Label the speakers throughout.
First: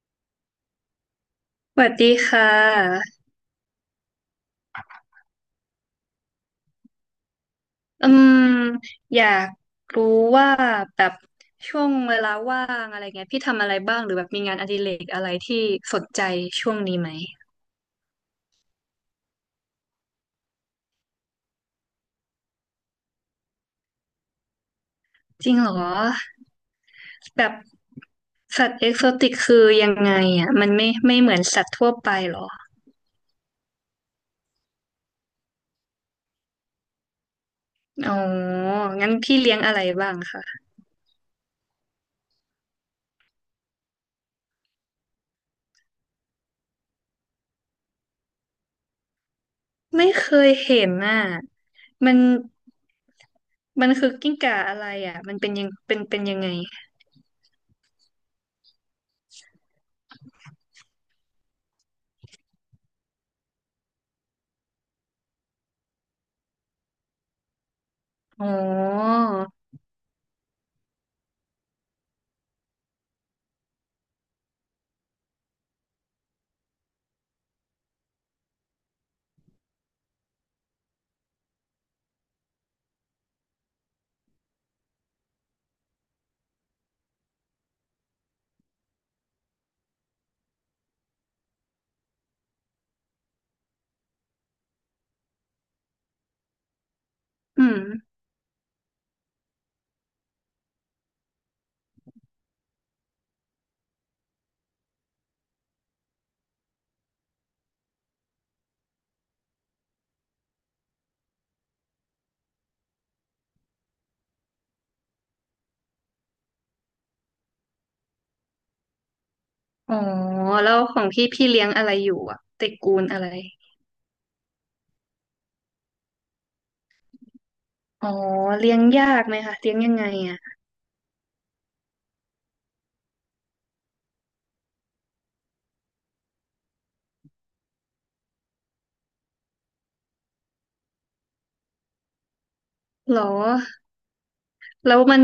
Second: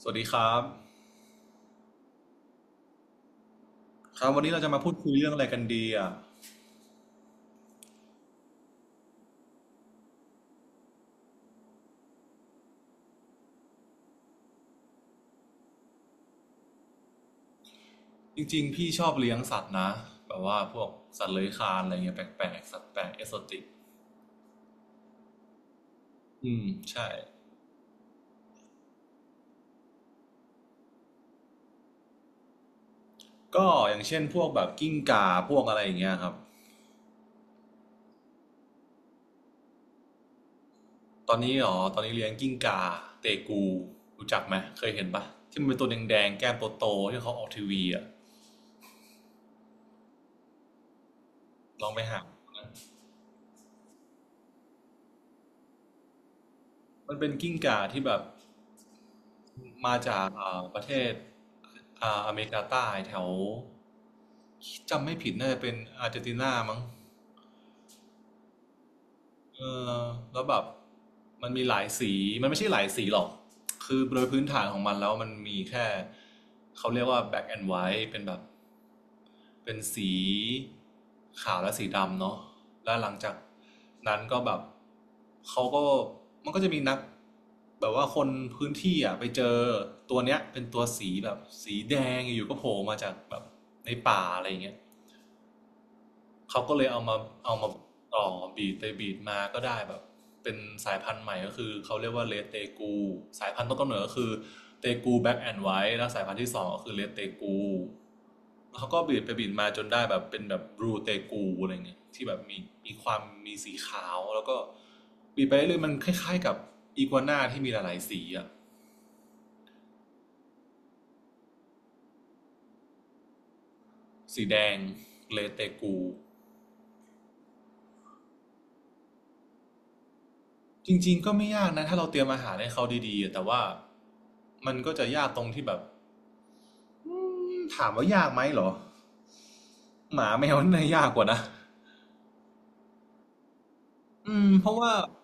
Speaker 1: สวัสดีครับ
Speaker 2: สวัสดีค่ะ
Speaker 1: ครับวันนี้เราจะมาพูดคุยเรื่องอะไรกันดีอ่ะ
Speaker 2: อืมอยากรู้ว่าแบบช่วงเวลาว่างอะไรเงี้ยพี่ทำอะไรบ้างหรือแบบมีงานอดิเรกอะไรที่สนใจช่วงนี้ไหม
Speaker 1: จริงๆพี่ชอบเลี้ยงสัตว์นะแบบว่าพวกสัตว์เลื้อยคลานอะไรเงี้ยแปลกๆสัตว์แปลกเอโซติก
Speaker 2: จริงเหรอ
Speaker 1: อืมใช่
Speaker 2: แบบสัตว์เอกโซติกคือยังไงอ่ะมันไม่เหมือนสัตว์ทั่วไปเหรอ
Speaker 1: ก็อย่างเช่นพวกแบบกิ้งก่าพวกอะไรอย่างเงี้ยครับ
Speaker 2: อ๋องั้นพี่เลี้ยงอะไรบ้างคะ
Speaker 1: ตอนนี้อ๋อตอนนี้เลี้ยงกิ้งก่าเตกูรู้จักไหมเคยเห็นปะที่มันเป็นตัวแดงๆแก้มโตๆที่เขาออกทีวีอ่ะ
Speaker 2: ไม่เคยเห็นน่ะ
Speaker 1: ลองไป
Speaker 2: มัน
Speaker 1: หา
Speaker 2: มันคือกิ้งก่าอะไรอ่ะมันเป็นยังเป็นยังไง
Speaker 1: มันเป็นกิ้งก่าที่แบบมาจากประเทศอเมริกาใต้แถวจำไม่ผิดน่าจะเป็นอาร์เจนตินามั้ง
Speaker 2: อ๋อ
Speaker 1: เออแล้วแบบมันมีหลายสีมันไม่ใช่หลายสีหรอกคือโดยพื้นฐานของมันแล้วมันมีแค่เขาเรียกว่า black and white เป็นแบบ เป็นสีขาวและสีดำเนาะแล้วหลังจากนั้นก็แบบเขาก็มันก็จะมีนักแบบว่าคนพื้นที่อ่ะไปเจอตัวเนี้ยเป็นตัวสีแบบสีแดงอยู่ก็โผล่มาจากแบบในป่าอะไรอย่างเงี้ย เขาก็เลยเอามาเอา
Speaker 2: อื
Speaker 1: มา
Speaker 2: ม
Speaker 1: ต่อบีดไปบีดมาก็ได้แบบเป็นสายพันธุ์ใหม่ก็คือเขาเรียกว่าเลเตกูสายพันธุ์ต้นกำเนิดก็คือเตกูแบ็กแอนด์ไวท์แล้วสายพันธุ์ที่สองก็คือเลเตกูเขาก็บีดไปบีดมาจนได้แบบเป็นแบบบลูเตกูอะไรเงี้ยที่แบบมีมีความมีสีขาวแล้วก็บีดไปเรื่อยมันคล้ายๆกับอีกัวน่าที่มีหลายๆสีอะ
Speaker 2: อ๋อแล้วของพี่พี่เลี้ยงอะไรอยู่อ่ะตระกูลอะไร
Speaker 1: สีแดงเลเตกู
Speaker 2: อ๋อเลี้ยงยากไหมคะเลี้ยงยังไงอ่ะ
Speaker 1: จริงๆก็ไม่ยากนะถ้าเราเตรียมอาหารให้เขาดีๆแต่ว่ามันก็จะยากตรงที่แบบ อืถามว่ายากไหมเหรอหมาแมวน่ายากกว่านะ
Speaker 2: หรอ
Speaker 1: เพราะว่า
Speaker 2: แล้วมัน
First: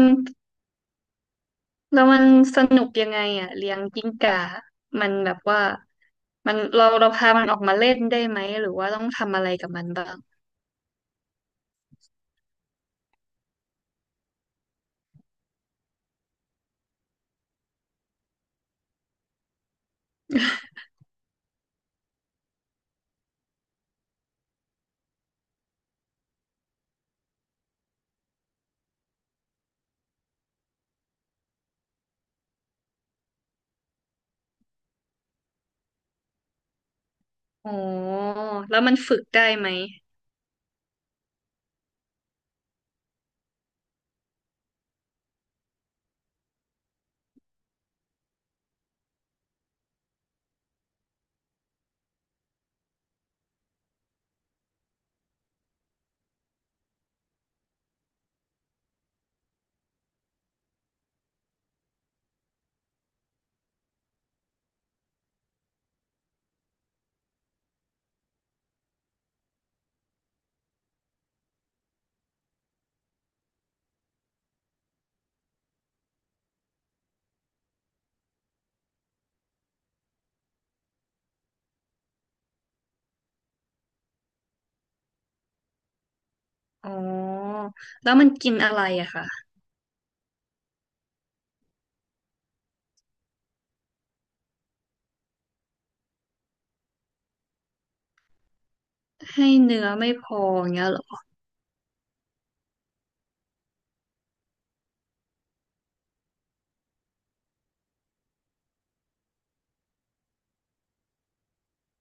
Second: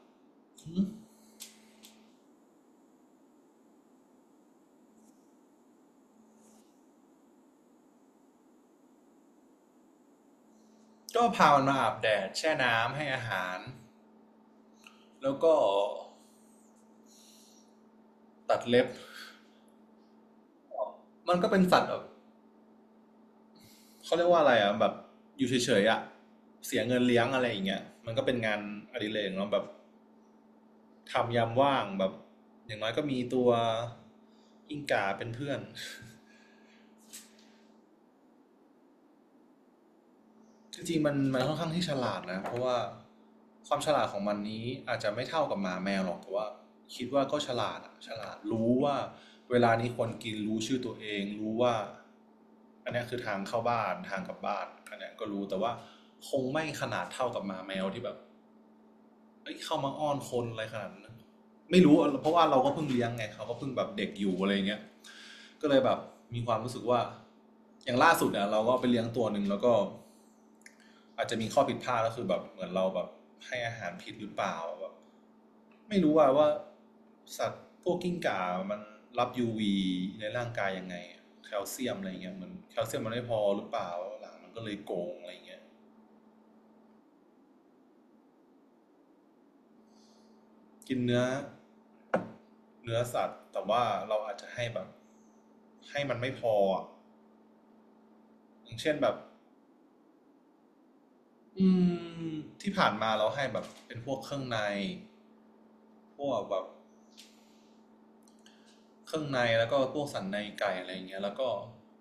Speaker 2: แล้วมันสนุกยังไงอ่ะเลี้ยงกิ้งก่ามันแบบว่ามันเราพามันออกมาเล่นได้ไหมหรือว่าต้องทำอะไรกับมันบ้าง
Speaker 1: ก็พามันมาอาบแดดแช่น้ำให้อาหารแล้วก็ตัดเล็บมันก็เป็นสัตว์แบบเขาเรียกว่าอะไรอ่ะแบบอยู่เฉยๆอ่ะเสียเงินเลี้ยงอะไรอย่างเงี้ยมันก็เป็นงานอดิเรกเนาะแบบทำยามว่างแบบอย่างน้อยก็มีตัวกิ้งก่าเป็นเพื่อน
Speaker 2: อ๋อแล้วมันฝึกได้ไหม
Speaker 1: จริงๆมันค่อนข้างที่ฉลาดนะเพราะว่าความฉลาดของมันนี้อาจจะไม่เท่ากับหมาแมวหรอกแต่ว่าคิดว่าก็ฉลาดอะฉลาดรู้ว่าเวลานี้ควรกินรู้ชื่อตัวเองรู้ว่าอันนี้คือทางเข้าบ้านทางกลับบ้านอันนี้ก็รู้แต่ว่าคงไม่ขนาดเท่ากับหมาแมวที่แบบเอ้ยเข้ามาอ้อนคนอะไรขนาดนั้นไม่รู้เพราะว่าเราก็เพิ่งเลี้ยงไงเขาก็เพิ่งแบบเด็กอยู่อะไรเงี้ย ก็เลยแบบมีความรู้สึกว่าอย่างล่าสุดเนี่ยเราก็ไปเลี้ยงตัวหนึ่งแล้วก็อาจจะมีข้อผิดพลาดก็คือแบบเหมือนเราแบบให้อาหารผิดหรือเปล่าแบบไม่รู้ว่าว่าสัตว์พวกกิ้งก่ามันรับ UV ในร่างกายยังไงแคลเซียมอะไรเงี้ยเหมือนแคลเซียมมันไม่พอหรือเปล่าหลังมันก็เลยโกงอะไรเงี้ย
Speaker 2: อ๋อแล้วมันกินอะไรอะคะ
Speaker 1: กินเนื้อเนื้อสัตว์แต่ว่าเราอาจจะให้แบบให้มันไม่พออย่างเช่นแบบ
Speaker 2: ให้เนื้อไม่พออย่างเงี้ยเหรอ
Speaker 1: อืมที่ผ่านมาเราให้แบบเป็นพวกเครื่องในพวกแบบ เครื่องในแล้วก็พวกสันในไก่อะไรอย่างเงี้ยแล้วก็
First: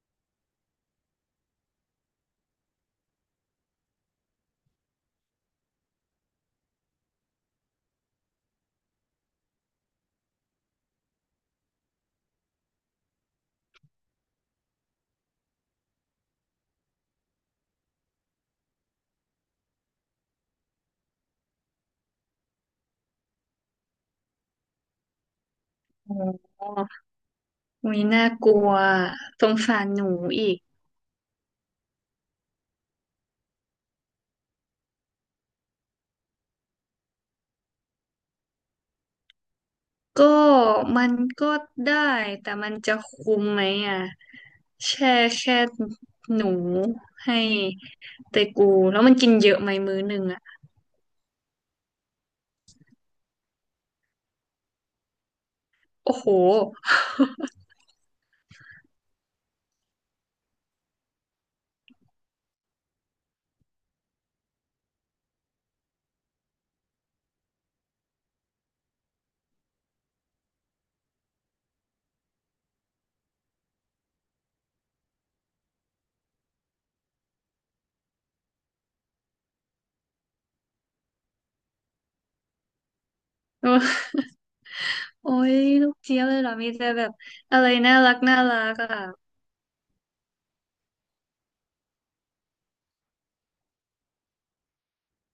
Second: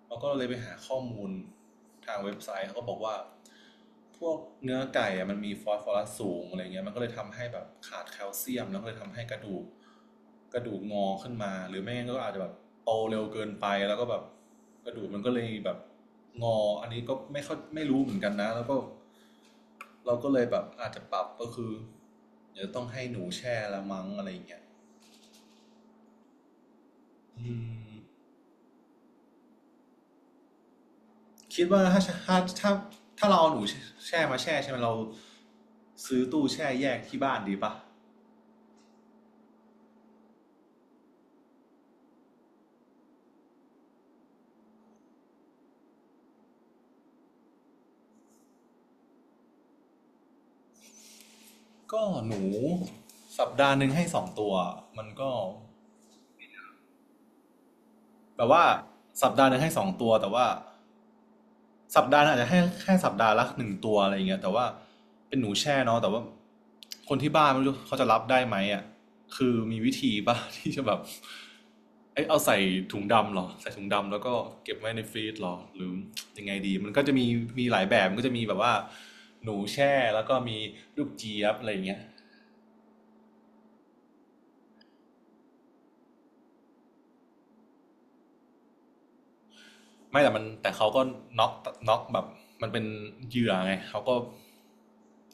Speaker 1: เราก็เลยไปหาข้อมูลทางเว็บไซต์เขาก็บอกว่าพวกเนื้อไก่อะมันมีฟอสฟอรัสสูงอะไรเงี้ยมันก็เลยทำให้แบบขาดแคลเซียมแล้วก็เลยทำให้กระดูกกระดูกงอขึ้นมาหรือไม่งั้นก็อาจจะแบบโตเร็วเกินไปแล้วก็แบบกระดูกมันก็เลยแบบงออันนี้ก็ไม่เข้าไม่รู้เหมือนกันนะแล้วก็เราก็เลยแบบอาจจะปรับก็คือเดี๋ยวต้องให้หนูแช่ละมั้งอะไรเงี้ย
Speaker 2: อ๋อ
Speaker 1: อืม
Speaker 2: อุ้ยน่ากลัวสงสารหนูอีก
Speaker 1: คิดว่าถ้าถ้าถ้าเราเอาหนูแช่มาแช่ใช่ไหมเราซื้อตู้แช่แยกที่บ้านดีปะ
Speaker 2: ก็มันก็ได้แต่มันจะคุ้มไหมอ่ะแช่แค่หนูให้เตกูแล้วมันกินเยอะไหมมื้อหนึ่งอ่ะ
Speaker 1: ก็หนูสัปดาห์หนึ่งให้สองตัวมันก็
Speaker 2: โอ้โห
Speaker 1: แบบว่าสัปดาห์หนึ่งให้สองตัวแต่ว่า สัปดาห์อาจจะให้แค่สัปดาห์ละหนึ่งตัวอะไรอย่างเงี้ยแต่ว่าเป็นหนูแช่เนาะแต่ว่าคนที่บ้านไม่รู้เขาจะรับได้ไหมอ่ะคือมีวิธีป่ะ ที่จะแบบเอ้ยเอาใส่ถุงดำเหรอใส่ถุงดำแล้วก็เก็บไว้ในฟรีซเหรอหรือยังไงดีมันก็จะมีมีหลายแบบมันก็จะมีแบบว่าหนูแช่แล้วก็มีลูกเจี๊ยบอะไรอย่างเงี้ย
Speaker 2: โอ้ยลูกเจี๊ยบเลยเหรอมีแต่แบบอะไรน่ารักอ่ะ
Speaker 1: ไม่แต่เขาก็น็อกน็อกแบบมันเป็นเหยื่อไงเขาก็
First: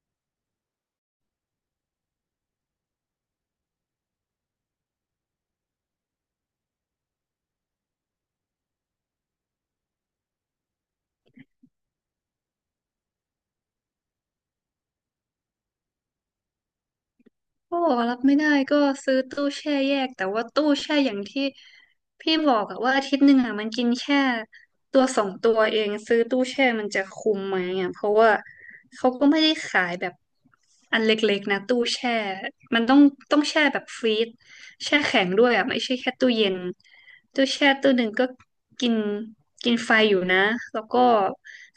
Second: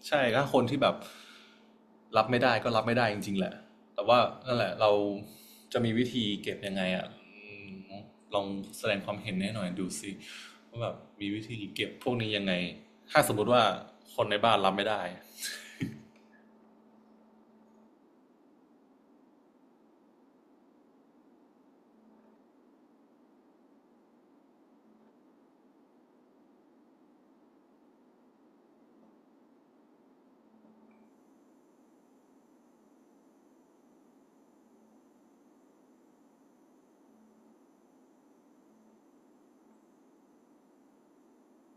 Speaker 1: ใช่ถ้าคนที่แบบรับไม่ได้ก็รับไม่ได้จริงๆแหละแต่ว่านั่นแหละเราจะมีวิธีเก็บยังไงอะืลองแสดงความเห็นให้หน่อยดูสิว่าแบบมีวิธีเก็บพวกนี้ยังไงถ้าสมมติว่าคนในบ้านรับไม่ได้
Speaker 2: เาบอกว่ารับไม่ได้ก็ซื้อตู้แช่แยกแต่ว่าตู้แช่อย่างที่พี่บอกอะว่าอาทิตย์หนึ่งอะมันกินแค่ตัวสองตัวเองซื้อตู้แช่มันจะคุ้มไหมอะเพราะว่าเขาก็ไม่ได้ขายแบบอันเล็กๆนะตู้แช่มันต้องแช่แบบฟรีซแช่แข็งด้วยอะไม่ใช่แค่ตู้เย็นตู้แช่ตู้หนึ่งก็กินกินไฟอยู่นะแล้วก็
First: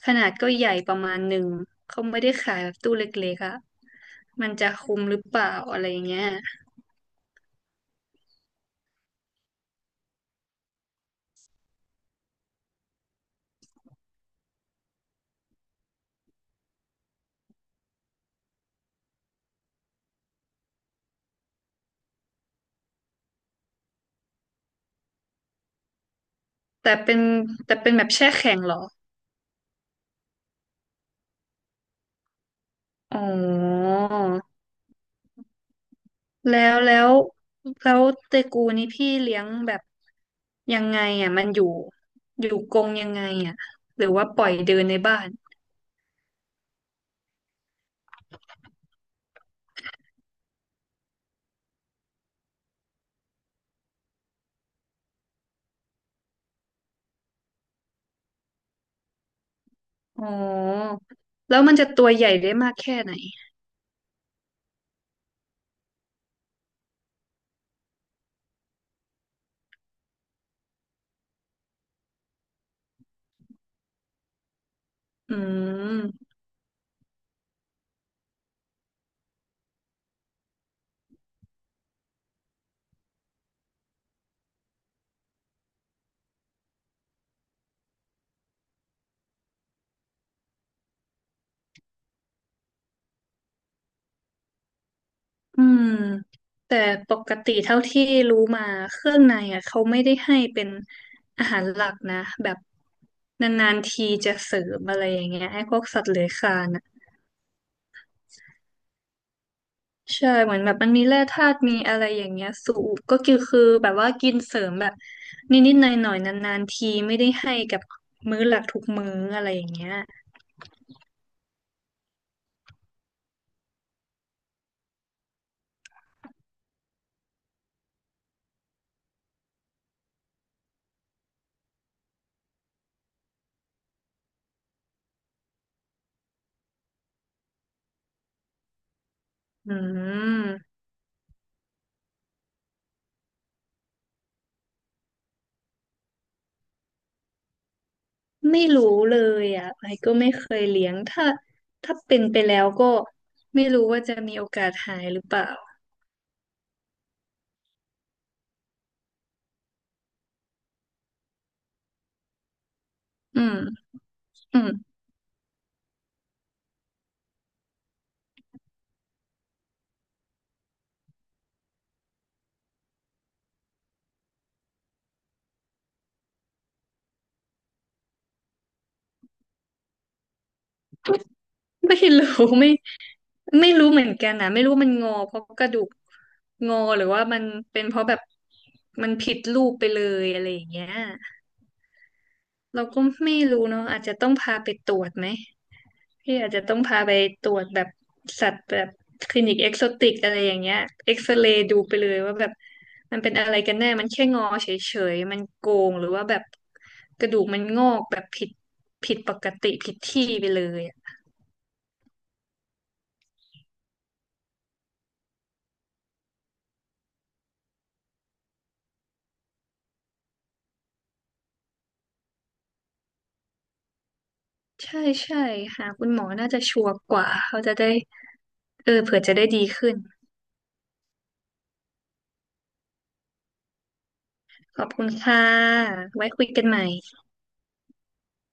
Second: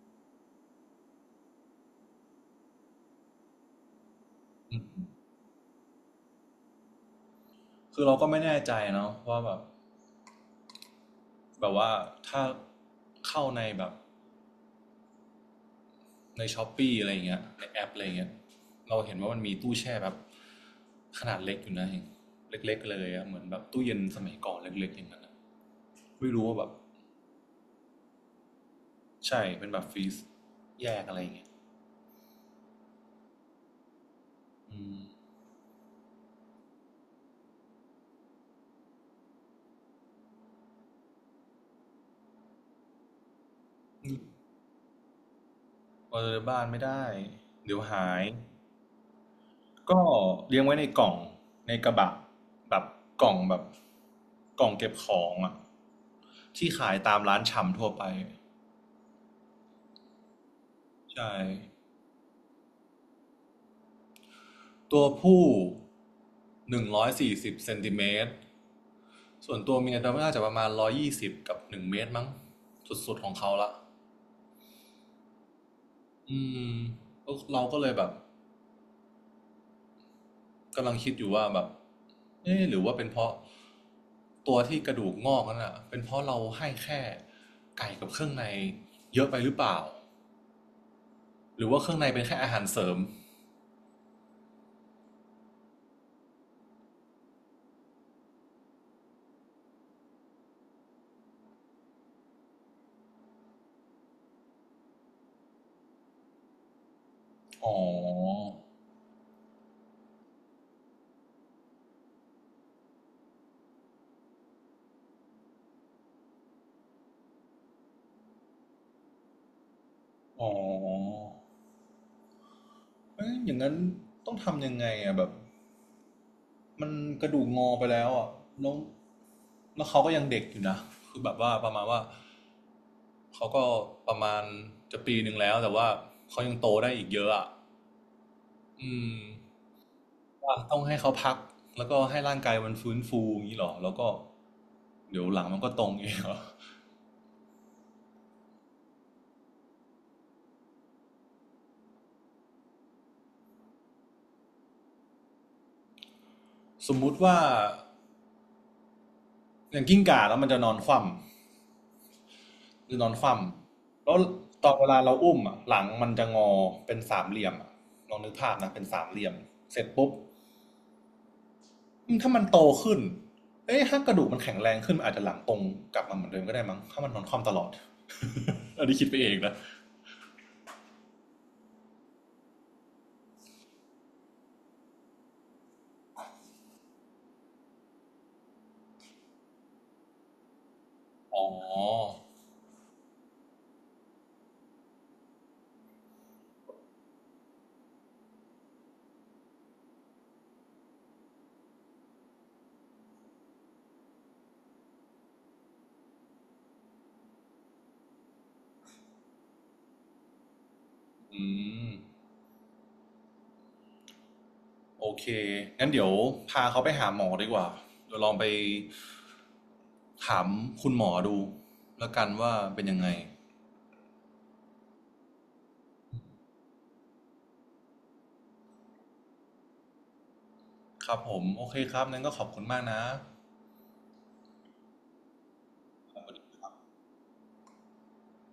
Speaker 2: ขนาดก็ใหญ่ประมาณหนึ่งเขาไม่ได้ขายแบบตู้เล็กๆอะ มันจะคุ้มหรือเปล่าอะไรเงี้ย
Speaker 1: คือเราก็ไม่แน่ใจเนาะว่าแบบว่าถ้าเข้าในแบบ ในช้อปปี้อะไรอย่างเงี้ยในแอปอะไรอย่างเงี้ยเราเห็นว่ามันมีตู้แช่แบบขนาดเล็กอยู่นะเองเล็กๆเลยอะเหมือนแบบตู้เย็นสมัยก่อนเล็กๆอย่างนั้นไม่รู้ว่าแบบ
Speaker 2: แต่เป็นแต่เป็นแบบแช่แข็งเหรอ
Speaker 1: ใช่เป็นแบบฟรีซแยกอะไรอย่างเงี้ย
Speaker 2: อ๋อ
Speaker 1: อืม
Speaker 2: แล้วแล้วแล้วเตกูนี่พี่เลี้ยงแบบยังไงอ่ะมันอยู่กรงยังไงอ่ะหรือว่าปล่อยเดินในบ้าน
Speaker 1: เปิดบ้านไม่ได้เดี๋ยวหายก็เลี้ยงไว้ในกล่องในกระบะแบบกล่องแบบกล่องเก็บของอะที่ขายตามร้านชำทั่วไป
Speaker 2: อ๋อ
Speaker 1: ใช่
Speaker 2: แล้วมันจะตัวใหญ่ได้มากแค่ไหน
Speaker 1: ตัวผู้140 เซนติเมตร ส่วนตัวเมียเดาว่น่าจะประมาณ120กับ1 เมตรมั้งสุดๆของเขาละ
Speaker 2: อืม
Speaker 1: อืมเราก็เลยแบบกำลังคิดอยู่ว่าแบบเอ๊ะหรือว่าเป็นเพราะตัวที่กระดูกงอกนั่นอ่ะเป็นเพราะเราให้แค่ไก่กับเครื่องในเยอะไปหรือเปล่าหรือว่าเครื่องในเป็นแค่อาหารเสริม
Speaker 2: อืมแต่ปกติเท่าที่รู้มาเครื่องในอ่ะเขาไม่ได้ให้เป็นอาหารหลักนะแบบนานๆทีจะเสริมอะไรอย่างเงี้ยไอ้พวกสัตว์เลื้อยคลานอ่ะ
Speaker 1: อ๋อ
Speaker 2: ใช่เหมือนแบบมันมีแร่ธาตุมีอะไรอย่างเงี้ยสูบก็คือแบบว่ากินเสริมแบบนิดๆหน่อยๆนานๆทีไม่ได้ให้กับมื้อหลักทุกมื้ออะไรอย่างเงี้ย
Speaker 1: อ๋อเอยอย่างนั้นต้องทำยังไงอ่ะแบบ มันกระดูกงอไปแล้วอ่ะแล้วแล้วเขาก็ยังเด็กอยู่นะคือแบบว่าประมาณว่าเขาก็ประมาณจะปีหนึ่งแล้วแต่ว่าเขายังโตได้อีกเยอะอ่ะอืม
Speaker 2: อื
Speaker 1: ว่า
Speaker 2: ม
Speaker 1: ต้องให้เขาพักแล้วก็ให้ร่างกายมันฟื้นฟูอย่างนี้เหรอแล้วก็เดี๋ยวหลังมันก็ตรงเองเหรอ
Speaker 2: ไม่รู้เลยอ่ะไอก็ไม่เคยเลี้ยงถ้าเป็นไปแล้วก็ไม่รู้ว่าจะมีโอกาสหายหรือเปล่า
Speaker 1: สมมุติว่าอย่างกิ้งก่าแล้วมันจะนอนคว่ำจะนอนคว่
Speaker 2: อืม
Speaker 1: ำแล้ว
Speaker 2: อื
Speaker 1: ต
Speaker 2: ม
Speaker 1: อนเวลาเราอุ้มอ่ะหลังมันจะงอเป็นสามเหลี่ยมอะลองนึกภาพนะเป็นสามเหลี่ยมเสร็จปุ๊บ ถ้ามันโตขึ้น เอ้ยถ้ากระดูกมันแข็งแรงขึ้นอาจจะหลังตรงกลับมาเหมือนเดิมก็ได้มั้ง ถ้ามันนอนคว่ำตลอด อันนี้คิดไปเองนะ
Speaker 2: ไม่รู้ ไม่ไม่รู้เหมือนกันนะไม่รู้มันงอเพราะกระดูกงอหรือว่ามันเป็นเพราะแบบมันผิดรูปไปเลยอะไรอย่างเงี้ย
Speaker 1: อ๋อ
Speaker 2: เราก็ไม่รู้เนาะอาจจะต้องพาไปตรวจไหม พี่อาจจะต้องพาไปตรวจแบบสัตว์แบบคลินิกเอ็กโซติกอะไรอย่างเงี้ยเอ็กซเรย์ดูไปเลยว่าแบบมันเป็นอะไรกันแน่มันแค่งอเฉยๆมันโกงหรือว่าแบบกระดูกมันงอกแบบผิดปกติผิดที่ไปเลยอะ
Speaker 1: อืมโอเคงั้นเดี๋ยวพาเขาไปหาหมอดีกว่าเดี๋ยวลองไปถามคุณหมอดูแล้วกันว่าเป็นยังไง
Speaker 2: ใช่ใช่หาคุณหมอน่าจะชัวร์กว่าเขาจะได้เออเผื่อจะได้ดีขึ้น
Speaker 1: ครับผม โอเคครับนั้นก็ขอบคุณมากนะ
Speaker 2: ขอบคุณค่ะไว้คุยกันใหม่